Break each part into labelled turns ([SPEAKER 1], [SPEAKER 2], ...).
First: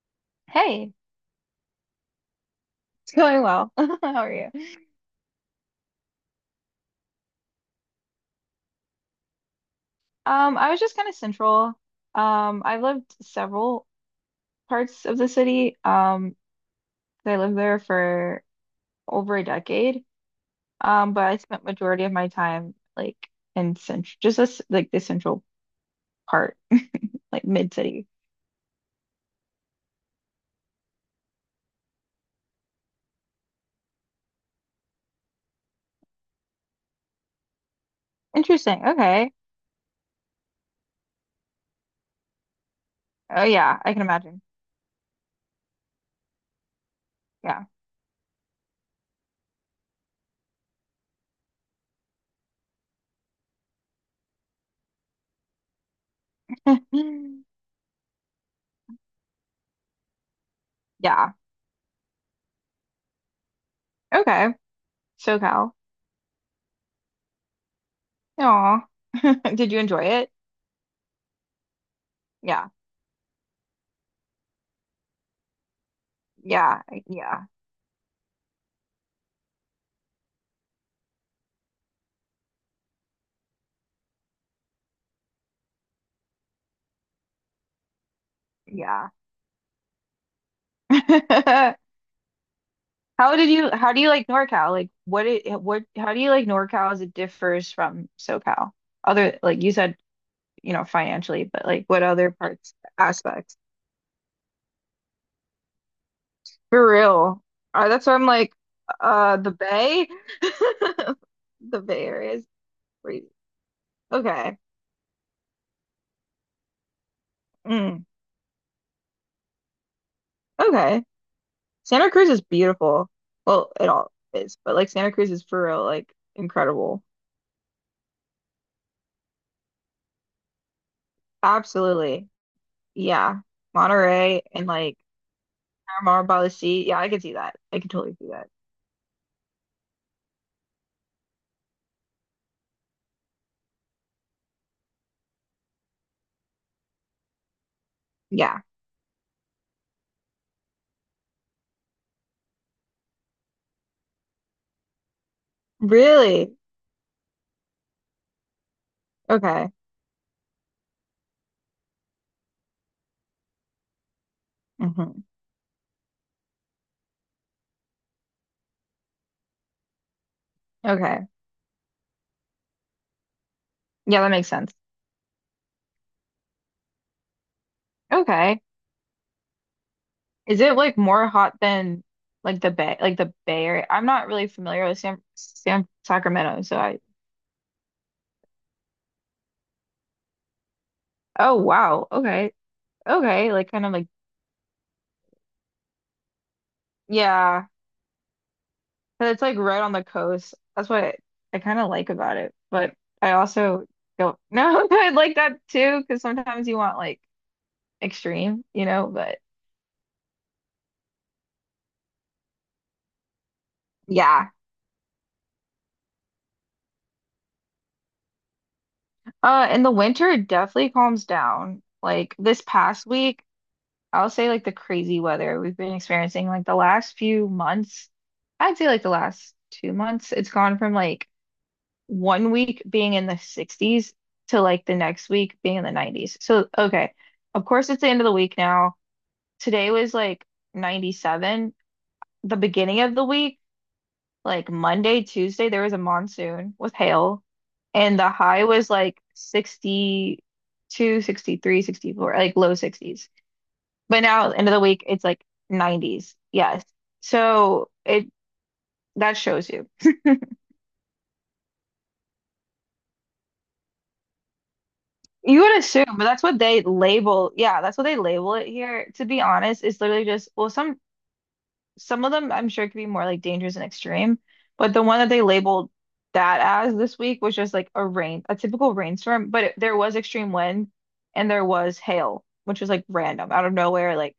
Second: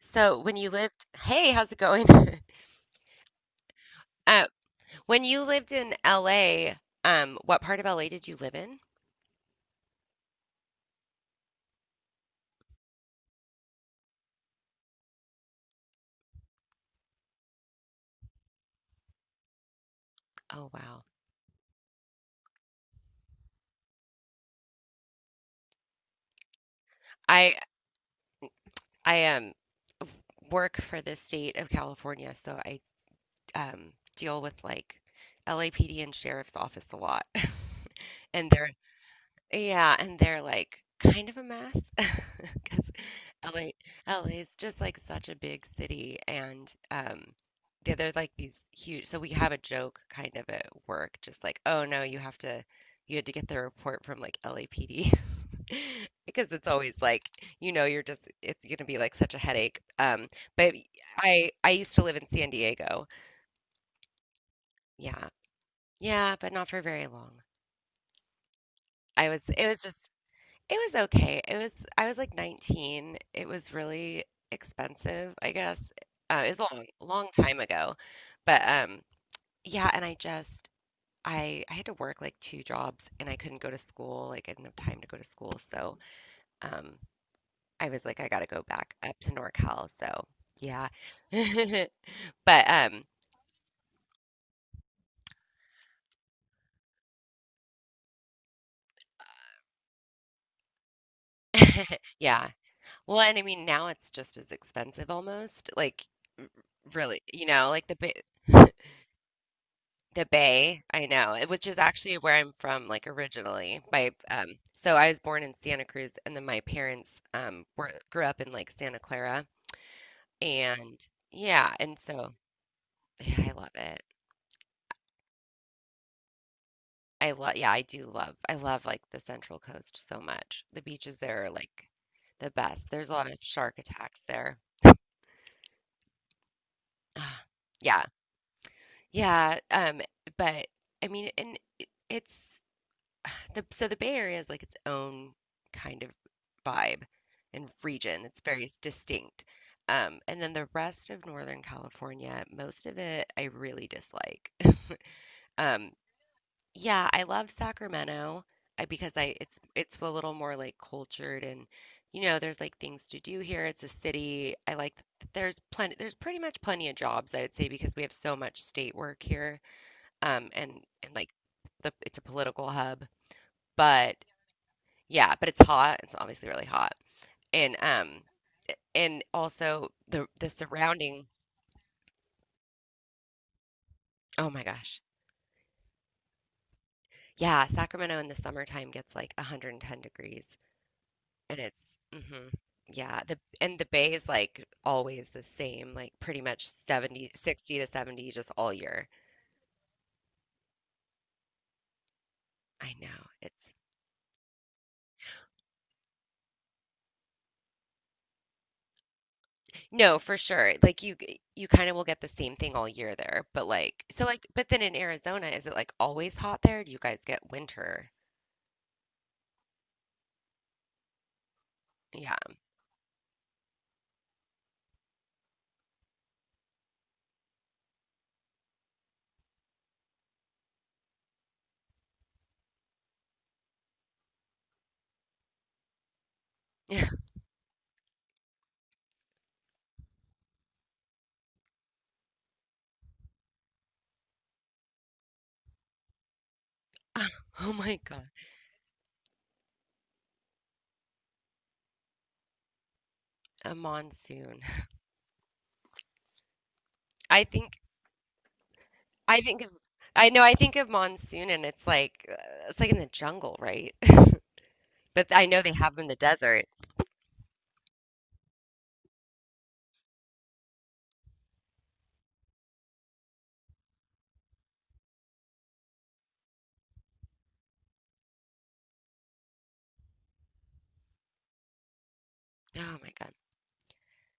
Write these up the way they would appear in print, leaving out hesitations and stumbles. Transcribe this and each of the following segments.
[SPEAKER 1] So when you
[SPEAKER 2] Hey,
[SPEAKER 1] lived, hey, how's it going?
[SPEAKER 2] it's going well. How are
[SPEAKER 1] Uh,
[SPEAKER 2] you?
[SPEAKER 1] when you lived in LA, what part of LA did you live in?
[SPEAKER 2] I was just kind of central. I've lived several parts of the city. I lived there for over a decade.
[SPEAKER 1] Oh wow.
[SPEAKER 2] But I spent majority of my time like in central, just this, like the central part, like
[SPEAKER 1] I
[SPEAKER 2] mid city.
[SPEAKER 1] I work for the state of California, so I deal with like LAPD and sheriff's office a lot. And they're
[SPEAKER 2] Interesting. Okay.
[SPEAKER 1] Yeah, and they're, like, kind of a mess 'cause
[SPEAKER 2] Oh
[SPEAKER 1] LA
[SPEAKER 2] yeah, I can
[SPEAKER 1] LA
[SPEAKER 2] imagine.
[SPEAKER 1] is just, like, such a big city, and,
[SPEAKER 2] Yeah.
[SPEAKER 1] yeah, they're, like, these huge so we have a joke kind of at work, just like, "Oh, no, you had to get the report from, like, LAPD," because it's always, like, you're just it's gonna be, like, such a headache, but
[SPEAKER 2] Yeah.
[SPEAKER 1] I used to live in San Diego.
[SPEAKER 2] Okay.
[SPEAKER 1] Yeah.
[SPEAKER 2] SoCal.
[SPEAKER 1] Yeah, but not for very long.
[SPEAKER 2] Aw.
[SPEAKER 1] I was it
[SPEAKER 2] Did you
[SPEAKER 1] was
[SPEAKER 2] enjoy
[SPEAKER 1] just
[SPEAKER 2] it?
[SPEAKER 1] It was okay. It was I was like
[SPEAKER 2] Yeah.
[SPEAKER 1] 19. It was really expensive, I guess. It was a
[SPEAKER 2] Yeah.
[SPEAKER 1] long, long
[SPEAKER 2] Yeah.
[SPEAKER 1] time ago. But yeah, and I had to work like two jobs and I couldn't go to school. Like I didn't have time to go to school. So um I was like I gotta go back
[SPEAKER 2] Yeah.
[SPEAKER 1] up to NorCal. So yeah. But
[SPEAKER 2] How did you how do you like NorCal? Like what it what how do you like NorCal as it differs from SoCal? Other like you said, you know, financially, but like what other
[SPEAKER 1] yeah.
[SPEAKER 2] parts
[SPEAKER 1] Well, and I
[SPEAKER 2] aspects?
[SPEAKER 1] mean now it's just as expensive almost. Like
[SPEAKER 2] For
[SPEAKER 1] really,
[SPEAKER 2] real.
[SPEAKER 1] like the
[SPEAKER 2] That's why
[SPEAKER 1] bit
[SPEAKER 2] I'm like the Bay.
[SPEAKER 1] The Bay, I know, eh, which is
[SPEAKER 2] The Bay
[SPEAKER 1] actually
[SPEAKER 2] Area
[SPEAKER 1] where
[SPEAKER 2] is
[SPEAKER 1] I'm from, like
[SPEAKER 2] crazy.
[SPEAKER 1] originally. My
[SPEAKER 2] Okay.
[SPEAKER 1] so I was born in Santa Cruz, and then my parents were
[SPEAKER 2] Mm,
[SPEAKER 1] grew up in like Santa Clara,
[SPEAKER 2] okay.
[SPEAKER 1] and yeah, and
[SPEAKER 2] Santa Cruz
[SPEAKER 1] so
[SPEAKER 2] is beautiful.
[SPEAKER 1] yeah, I
[SPEAKER 2] Well,
[SPEAKER 1] love
[SPEAKER 2] it
[SPEAKER 1] it.
[SPEAKER 2] all is, but like Santa Cruz is for real, like incredible.
[SPEAKER 1] I love, yeah, I love like the Central Coast so much. The beaches there are like
[SPEAKER 2] Absolutely.
[SPEAKER 1] the best. There's a lot of
[SPEAKER 2] Yeah.
[SPEAKER 1] shark attacks
[SPEAKER 2] Monterey
[SPEAKER 1] there.
[SPEAKER 2] and like Omar Balaci. Yeah, I could see
[SPEAKER 1] Ah,
[SPEAKER 2] that. I could
[SPEAKER 1] yeah,
[SPEAKER 2] totally see that.
[SPEAKER 1] yeah, but I mean, and it's. The Bay Area is like its own kind of vibe and region. It's
[SPEAKER 2] Yeah.
[SPEAKER 1] very distinct. And then the rest of Northern California, most of it I really dislike. Um,
[SPEAKER 2] Really?
[SPEAKER 1] yeah, I love Sacramento, because I it's
[SPEAKER 2] Okay.
[SPEAKER 1] it's a little more like cultured and there's like things to do here. It's a city. I like
[SPEAKER 2] Hmm.
[SPEAKER 1] that there's pretty much plenty of jobs I would say because we have so much state work here. Um, and and
[SPEAKER 2] Okay.
[SPEAKER 1] like the it's a political hub,
[SPEAKER 2] Yeah,
[SPEAKER 1] but
[SPEAKER 2] that makes sense.
[SPEAKER 1] yeah, but it's hot. It's obviously really hot. And um
[SPEAKER 2] Okay.
[SPEAKER 1] and also the
[SPEAKER 2] Is it like
[SPEAKER 1] surrounding,
[SPEAKER 2] more hot than like the Bay Area? I'm not really
[SPEAKER 1] oh my
[SPEAKER 2] familiar with
[SPEAKER 1] gosh.
[SPEAKER 2] San Sacramento, so I.
[SPEAKER 1] Yeah, Sacramento in the summertime gets like 110 degrees
[SPEAKER 2] Oh
[SPEAKER 1] and it's
[SPEAKER 2] wow.
[SPEAKER 1] hmm
[SPEAKER 2] Okay.
[SPEAKER 1] yeah, the
[SPEAKER 2] Okay. Like
[SPEAKER 1] and the
[SPEAKER 2] kind of like
[SPEAKER 1] bay is like always the same, like pretty much 70
[SPEAKER 2] yeah,
[SPEAKER 1] 60 to 70 just all year.
[SPEAKER 2] but it's like right on the coast. That's what I kind of like about it.
[SPEAKER 1] I
[SPEAKER 2] But
[SPEAKER 1] know.
[SPEAKER 2] I
[SPEAKER 1] It's
[SPEAKER 2] also don't know. I like that too because sometimes you want like extreme, you know. But
[SPEAKER 1] No, for sure. Like you kind of will get the same thing all year there, but like so like
[SPEAKER 2] yeah.
[SPEAKER 1] but then in Arizona is it like always hot there? Do you guys get winter?
[SPEAKER 2] In the winter, it definitely calms down. Like
[SPEAKER 1] Yeah.
[SPEAKER 2] this past week, I'll say like the crazy weather we've been experiencing, like the last few months, I'd say like the last 2 months, it's gone from like one week being in the 60s to like the next week being in the 90s. So, okay, of course, it's the end of the week now. Today was like 97. The beginning of the week like Monday, Tuesday, there was a monsoon with hail,
[SPEAKER 1] Oh my
[SPEAKER 2] and the
[SPEAKER 1] God.
[SPEAKER 2] high was like 60, two, 63, 64, like low 60s.
[SPEAKER 1] A
[SPEAKER 2] But now,
[SPEAKER 1] monsoon.
[SPEAKER 2] end of the week, it's like 90s. Yes.
[SPEAKER 1] I think
[SPEAKER 2] So it that
[SPEAKER 1] I think
[SPEAKER 2] shows
[SPEAKER 1] of
[SPEAKER 2] you.
[SPEAKER 1] I know, I think of monsoon and it's like in the jungle, right? But I
[SPEAKER 2] You
[SPEAKER 1] know they
[SPEAKER 2] would
[SPEAKER 1] have them in
[SPEAKER 2] assume,
[SPEAKER 1] the
[SPEAKER 2] but that's what
[SPEAKER 1] desert.
[SPEAKER 2] they label. Yeah, that's what they label it here. To be honest, it's literally just, well, some of them I'm sure could be more like dangerous and extreme, but the one that they labeled that as this week was just like a rain, a typical rainstorm, but it, there was extreme wind and there was hail, which was
[SPEAKER 1] Oh
[SPEAKER 2] like
[SPEAKER 1] my God.
[SPEAKER 2] random out of nowhere, like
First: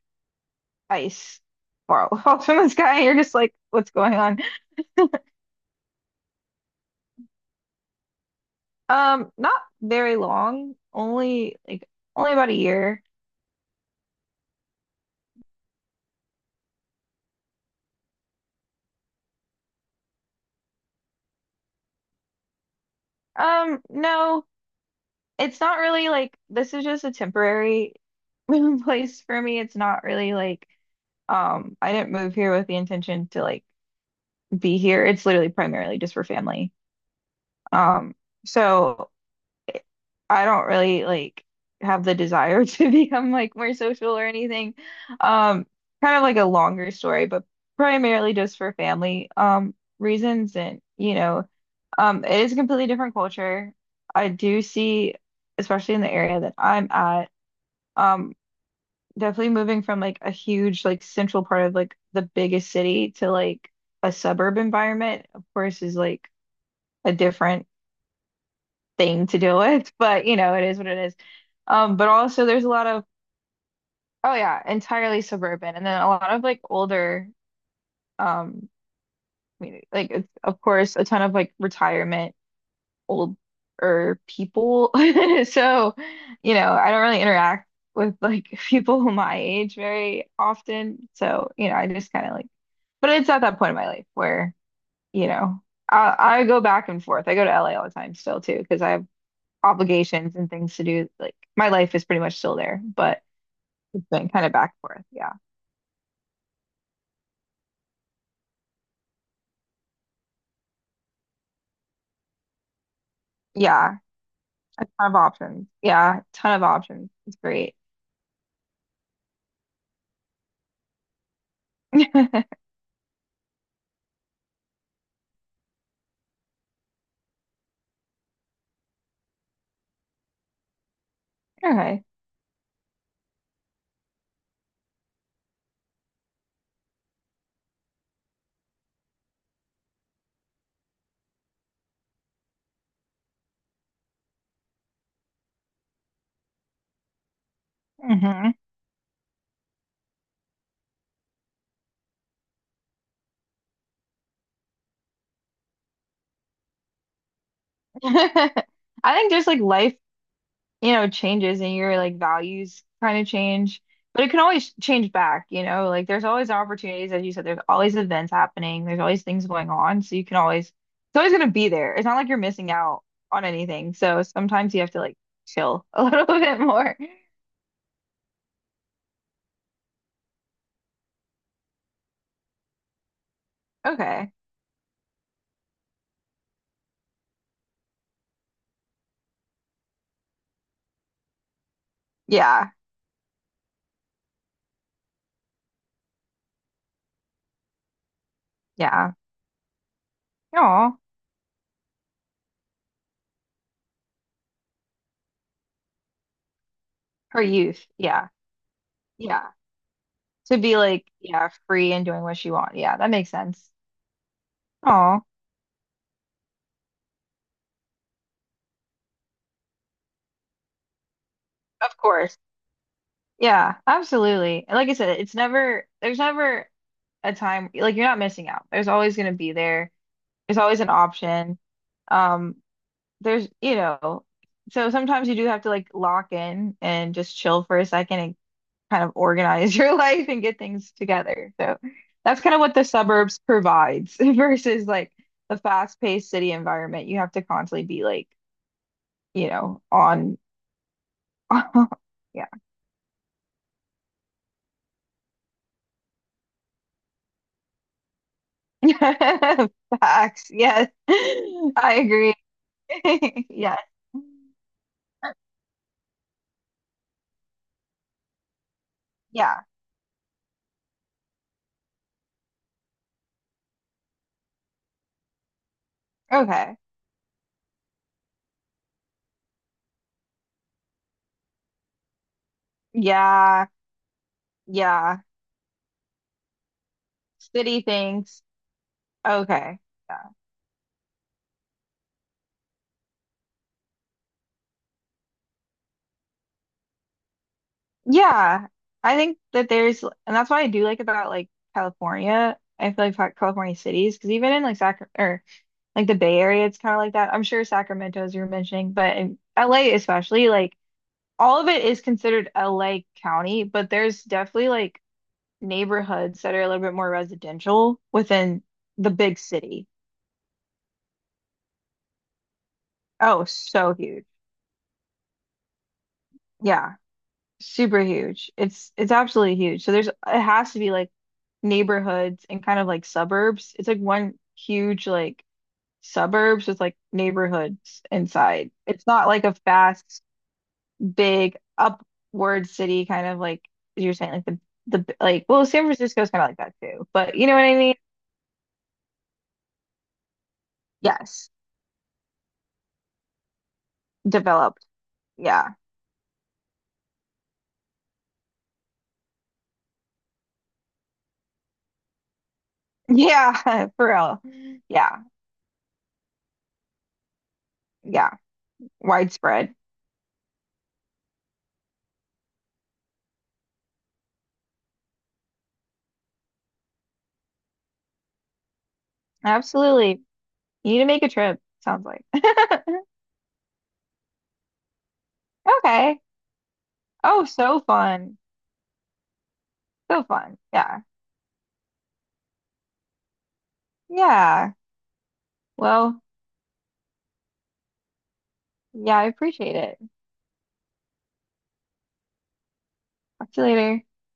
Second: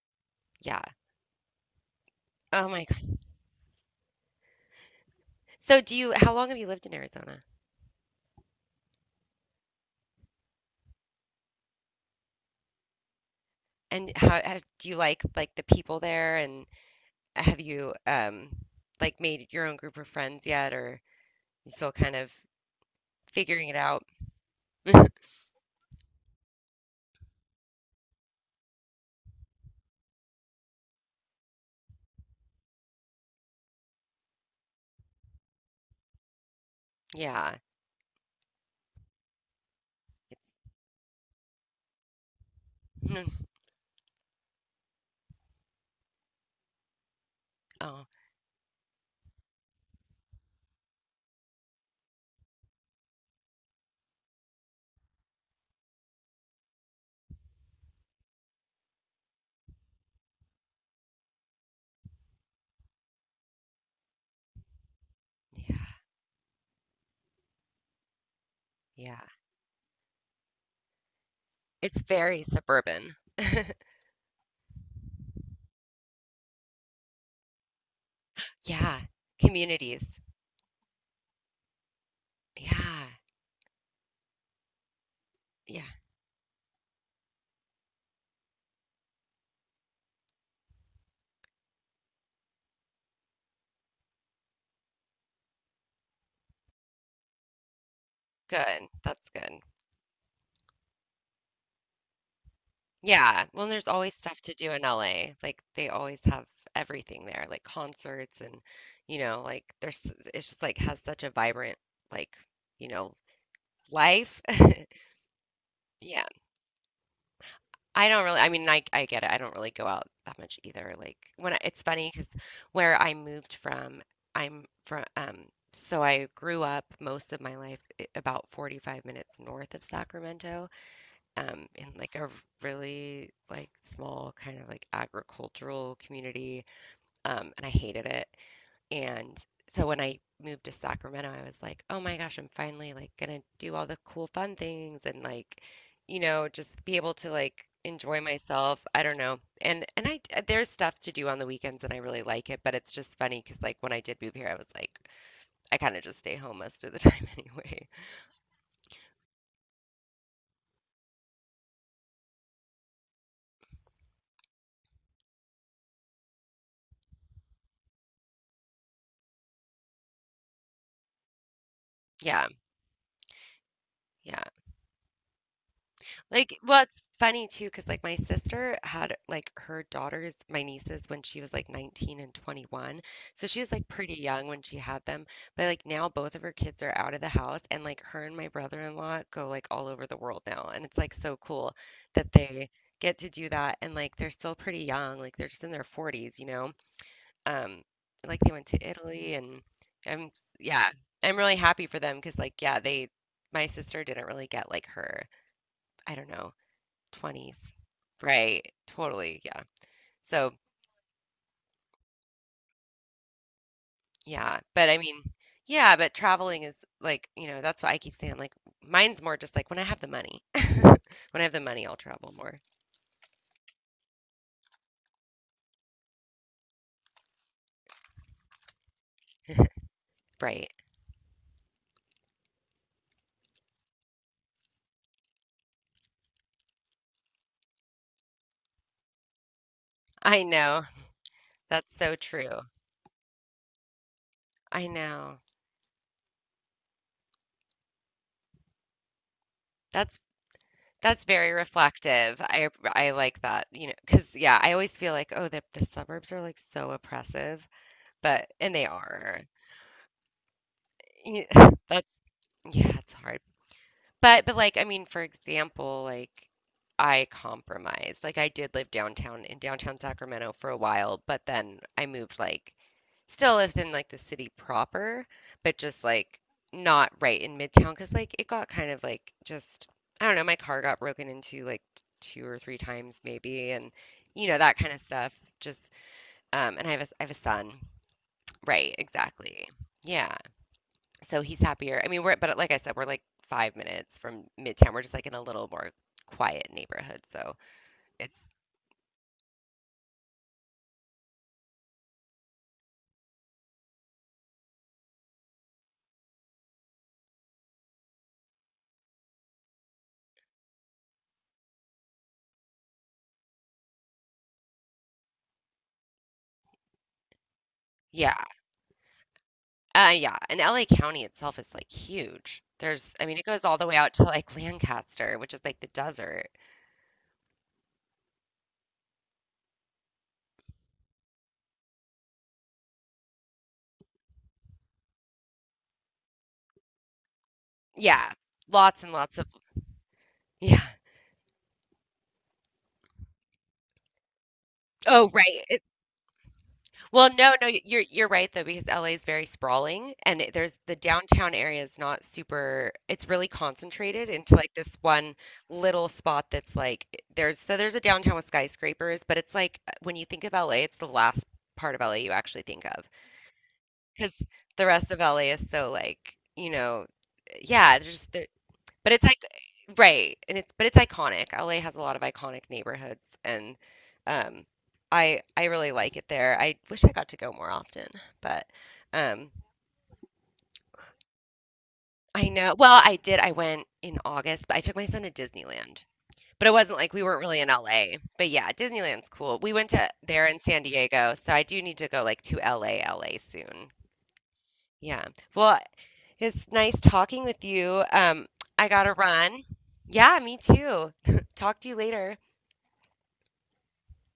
[SPEAKER 1] Yeah.
[SPEAKER 2] ice far off in
[SPEAKER 1] Oh
[SPEAKER 2] the
[SPEAKER 1] my
[SPEAKER 2] sky. And you're
[SPEAKER 1] God.
[SPEAKER 2] just like, what's going on?
[SPEAKER 1] So do you how long have you lived in Arizona?
[SPEAKER 2] Not very long, only like only about a year.
[SPEAKER 1] And how do you like the people there and have you like made your own group of friends yet or you still kind of figuring it out?
[SPEAKER 2] No, it's not really like this is just a temporary place for me. It's not really like. I didn't move here with the intention to like be here. It's literally primarily just for family.
[SPEAKER 1] Yeah,
[SPEAKER 2] Um, so I
[SPEAKER 1] it's
[SPEAKER 2] don't really like have the desire to become like more social or anything. Um, Kind of like a longer story, but
[SPEAKER 1] oh,
[SPEAKER 2] primarily just for family reasons and you know, it is a completely different culture. I do see, especially in the area that I'm at, um, definitely moving from like a huge like central part of like the biggest city to like a suburb environment, of
[SPEAKER 1] yeah,
[SPEAKER 2] course, is like a different
[SPEAKER 1] yeah.
[SPEAKER 2] thing to deal with, but you know, it is what it is.
[SPEAKER 1] It's
[SPEAKER 2] But
[SPEAKER 1] very
[SPEAKER 2] also there's a lot of
[SPEAKER 1] suburban.
[SPEAKER 2] oh yeah, entirely suburban and then a lot of like older um
[SPEAKER 1] Yeah,
[SPEAKER 2] community. Like
[SPEAKER 1] communities.
[SPEAKER 2] it's of course a ton of like retirement
[SPEAKER 1] Yeah,
[SPEAKER 2] older people.
[SPEAKER 1] yeah.
[SPEAKER 2] So, you know, I don't really interact with like people my age very often. So, you know, I just kind of like. But it's at that point in my life where, you know, I go back and forth. I go to LA all the time still too, because
[SPEAKER 1] Good.
[SPEAKER 2] I have
[SPEAKER 1] That's good.
[SPEAKER 2] obligations and things to do. Like my life is pretty much still there, but
[SPEAKER 1] Yeah. Well, there's
[SPEAKER 2] it's
[SPEAKER 1] always
[SPEAKER 2] been
[SPEAKER 1] stuff
[SPEAKER 2] kind of
[SPEAKER 1] to do
[SPEAKER 2] back
[SPEAKER 1] in
[SPEAKER 2] and forth. Yeah.
[SPEAKER 1] LA. Like they always have everything there, like concerts and like there's it's just like has such a vibrant like, you know,
[SPEAKER 2] Yeah.
[SPEAKER 1] life.
[SPEAKER 2] A ton of options. Yeah.
[SPEAKER 1] Yeah.
[SPEAKER 2] Ton of options. It's great.
[SPEAKER 1] I don't really I mean, I get it. I don't really go out that much either. Like, when I it's funny because where I moved from, I'm from so I grew up most of my life I about 45 minutes north of Sacramento, in,
[SPEAKER 2] Okay.
[SPEAKER 1] like, a really, like, small kind of, like, agricultural community, and I hated it. And so when I moved to Sacramento, I was like, "Oh my gosh, I'm finally like gonna do all the cool fun things and like, you know, just be able to like enjoy
[SPEAKER 2] Hmm.
[SPEAKER 1] myself." I don't know. And I there's stuff to do on the weekends and I really like it, but it's just funny because like when I did move here, I was like I kind of just stay home most of the time anyway.
[SPEAKER 2] I think just like life you know, changes and your like values kind of change, but it can always change back, you know, like there's always opportunities, as you said, there's always events happening, there's always things going on. So you can always, it's always going to be there. It's not like you're
[SPEAKER 1] Yeah.
[SPEAKER 2] missing out on anything. So
[SPEAKER 1] Yeah.
[SPEAKER 2] sometimes you have to like chill a little
[SPEAKER 1] Like,
[SPEAKER 2] bit
[SPEAKER 1] well,
[SPEAKER 2] more.
[SPEAKER 1] it's funny too, cause like, my sister had, like, her daughters my nieces when she was, like, 19 and 21, so she was, like, pretty
[SPEAKER 2] Okay.
[SPEAKER 1] young when she had them, but, like, now both of her kids are out of the house, and, like, her and my brother-in-law go, like, all over the world now, and it's, like, so cool that they
[SPEAKER 2] Yeah.
[SPEAKER 1] get to do that, and, like, they're still pretty young, like, they're just in their 40s, you know? Um, like, they went to
[SPEAKER 2] Yeah.
[SPEAKER 1] Italy and I'm yeah,
[SPEAKER 2] Oh,
[SPEAKER 1] I'm really happy for them, cause like, yeah, they my sister didn't really get, like, her I don't know,
[SPEAKER 2] her
[SPEAKER 1] 20s.
[SPEAKER 2] youth. Yeah.
[SPEAKER 1] Right. Totally,
[SPEAKER 2] Yeah.
[SPEAKER 1] yeah. So,
[SPEAKER 2] To be like, yeah, free and doing what you want. Yeah. That makes sense.
[SPEAKER 1] yeah, but I
[SPEAKER 2] Oh,
[SPEAKER 1] mean yeah, but traveling is like, that's what I keep saying like mine's more just like when I have the money. When I have the money, I'll
[SPEAKER 2] of
[SPEAKER 1] travel
[SPEAKER 2] course.
[SPEAKER 1] more.
[SPEAKER 2] Yeah, absolutely. And like I said, it's never, there's never a time like you're not missing out. There's always going to be there. There's
[SPEAKER 1] Right.
[SPEAKER 2] always an option. Um, there's, you know, so sometimes you do have to like lock in and just chill for a second and kind of organize your life and
[SPEAKER 1] I
[SPEAKER 2] get
[SPEAKER 1] know.
[SPEAKER 2] things together. So
[SPEAKER 1] That's so
[SPEAKER 2] that's kind of
[SPEAKER 1] true.
[SPEAKER 2] what the suburbs provides versus
[SPEAKER 1] I
[SPEAKER 2] like
[SPEAKER 1] know.
[SPEAKER 2] the fast-paced city environment. You have to constantly be like, you know,
[SPEAKER 1] That's
[SPEAKER 2] on
[SPEAKER 1] that's very reflective.
[SPEAKER 2] yeah.
[SPEAKER 1] I like that, you know because yeah, I always feel like, oh, the suburbs are like so oppressive, but and they are.
[SPEAKER 2] Facts. Yes.
[SPEAKER 1] You-
[SPEAKER 2] I
[SPEAKER 1] That's
[SPEAKER 2] agree.
[SPEAKER 1] yeah, it's hard.
[SPEAKER 2] Yes.
[SPEAKER 1] But like I mean, for example, like I compromised. Like I did live downtown in
[SPEAKER 2] Yeah.
[SPEAKER 1] downtown Sacramento for a while, but then I moved like still within like the city proper, but just like
[SPEAKER 2] Okay.
[SPEAKER 1] not right in Midtown because like it got kind of like just I don't know, my car got broken into like two or three times
[SPEAKER 2] Yeah,
[SPEAKER 1] maybe and you know that kind of
[SPEAKER 2] yeah.
[SPEAKER 1] stuff. Just and I have a son.
[SPEAKER 2] City things.
[SPEAKER 1] Right, exactly.
[SPEAKER 2] Okay. Yeah.
[SPEAKER 1] Yeah. So he's happier. I mean, we're but like I said, we're like 5 minutes from Midtown. We're just like in a little more quiet neighborhood. So it's
[SPEAKER 2] Yeah. I think that there's, and that's what I do like about like California. I feel like California cities, because even in like Sac or like the Bay Area, it's kind of like that. I'm sure Sacramento, as you were mentioning, but in LA especially, like all of it is considered LA County, but there's definitely like neighborhoods that are a little bit more residential
[SPEAKER 1] yeah,
[SPEAKER 2] within the big city.
[SPEAKER 1] yeah. And LA County itself is like huge. I mean, it
[SPEAKER 2] Oh,
[SPEAKER 1] goes all the
[SPEAKER 2] so
[SPEAKER 1] way out to
[SPEAKER 2] huge.
[SPEAKER 1] like Lancaster, which is like the desert.
[SPEAKER 2] Yeah. Super huge. It's absolutely huge. So there's it has to be like neighborhoods and kind of like suburbs. It's like one huge like suburbs with like neighborhoods
[SPEAKER 1] Yeah,
[SPEAKER 2] inside.
[SPEAKER 1] lots
[SPEAKER 2] It's
[SPEAKER 1] and
[SPEAKER 2] not
[SPEAKER 1] lots
[SPEAKER 2] like
[SPEAKER 1] of
[SPEAKER 2] a fast,
[SPEAKER 1] yeah.
[SPEAKER 2] big upward city kind of like you're saying like the
[SPEAKER 1] Oh,
[SPEAKER 2] like well
[SPEAKER 1] right.
[SPEAKER 2] San Francisco's kind of like that too.
[SPEAKER 1] Well,
[SPEAKER 2] But you know
[SPEAKER 1] no,
[SPEAKER 2] what
[SPEAKER 1] no,
[SPEAKER 2] I mean?
[SPEAKER 1] you're right though because LA is very sprawling and there's the
[SPEAKER 2] Yes.
[SPEAKER 1] downtown area is not super it's really concentrated into like
[SPEAKER 2] Developed.
[SPEAKER 1] this one
[SPEAKER 2] Yeah.
[SPEAKER 1] little spot that's like there's a downtown with skyscrapers, but it's like when you think of LA, it's the last part of LA you actually think of
[SPEAKER 2] Yeah, for
[SPEAKER 1] because
[SPEAKER 2] real.
[SPEAKER 1] the rest
[SPEAKER 2] Yeah.
[SPEAKER 1] of LA is so like, you know, yeah, there's just
[SPEAKER 2] Yeah.
[SPEAKER 1] but it's like
[SPEAKER 2] Widespread.
[SPEAKER 1] right, and it's but it's iconic. LA has a lot of iconic neighborhoods, and um, I really like it there. I wish I got to go more often, but um,
[SPEAKER 2] Absolutely. You need to make a trip, sounds like.
[SPEAKER 1] I know. Well, I did. I went in August, but I took my son to Disneyland.
[SPEAKER 2] Okay.
[SPEAKER 1] But it wasn't like we weren't
[SPEAKER 2] Oh,
[SPEAKER 1] really in
[SPEAKER 2] so
[SPEAKER 1] LA.
[SPEAKER 2] fun.
[SPEAKER 1] But yeah, Disneyland's cool. We went to
[SPEAKER 2] So
[SPEAKER 1] there
[SPEAKER 2] fun.
[SPEAKER 1] in San
[SPEAKER 2] Yeah.
[SPEAKER 1] Diego, so I do need to go like to LA soon.
[SPEAKER 2] Yeah.
[SPEAKER 1] Yeah. Well,
[SPEAKER 2] Well,
[SPEAKER 1] it's nice talking with you. I gotta
[SPEAKER 2] yeah, I
[SPEAKER 1] run.
[SPEAKER 2] appreciate it.
[SPEAKER 1] Yeah, me too. Talk to you later.
[SPEAKER 2] Talk to you later.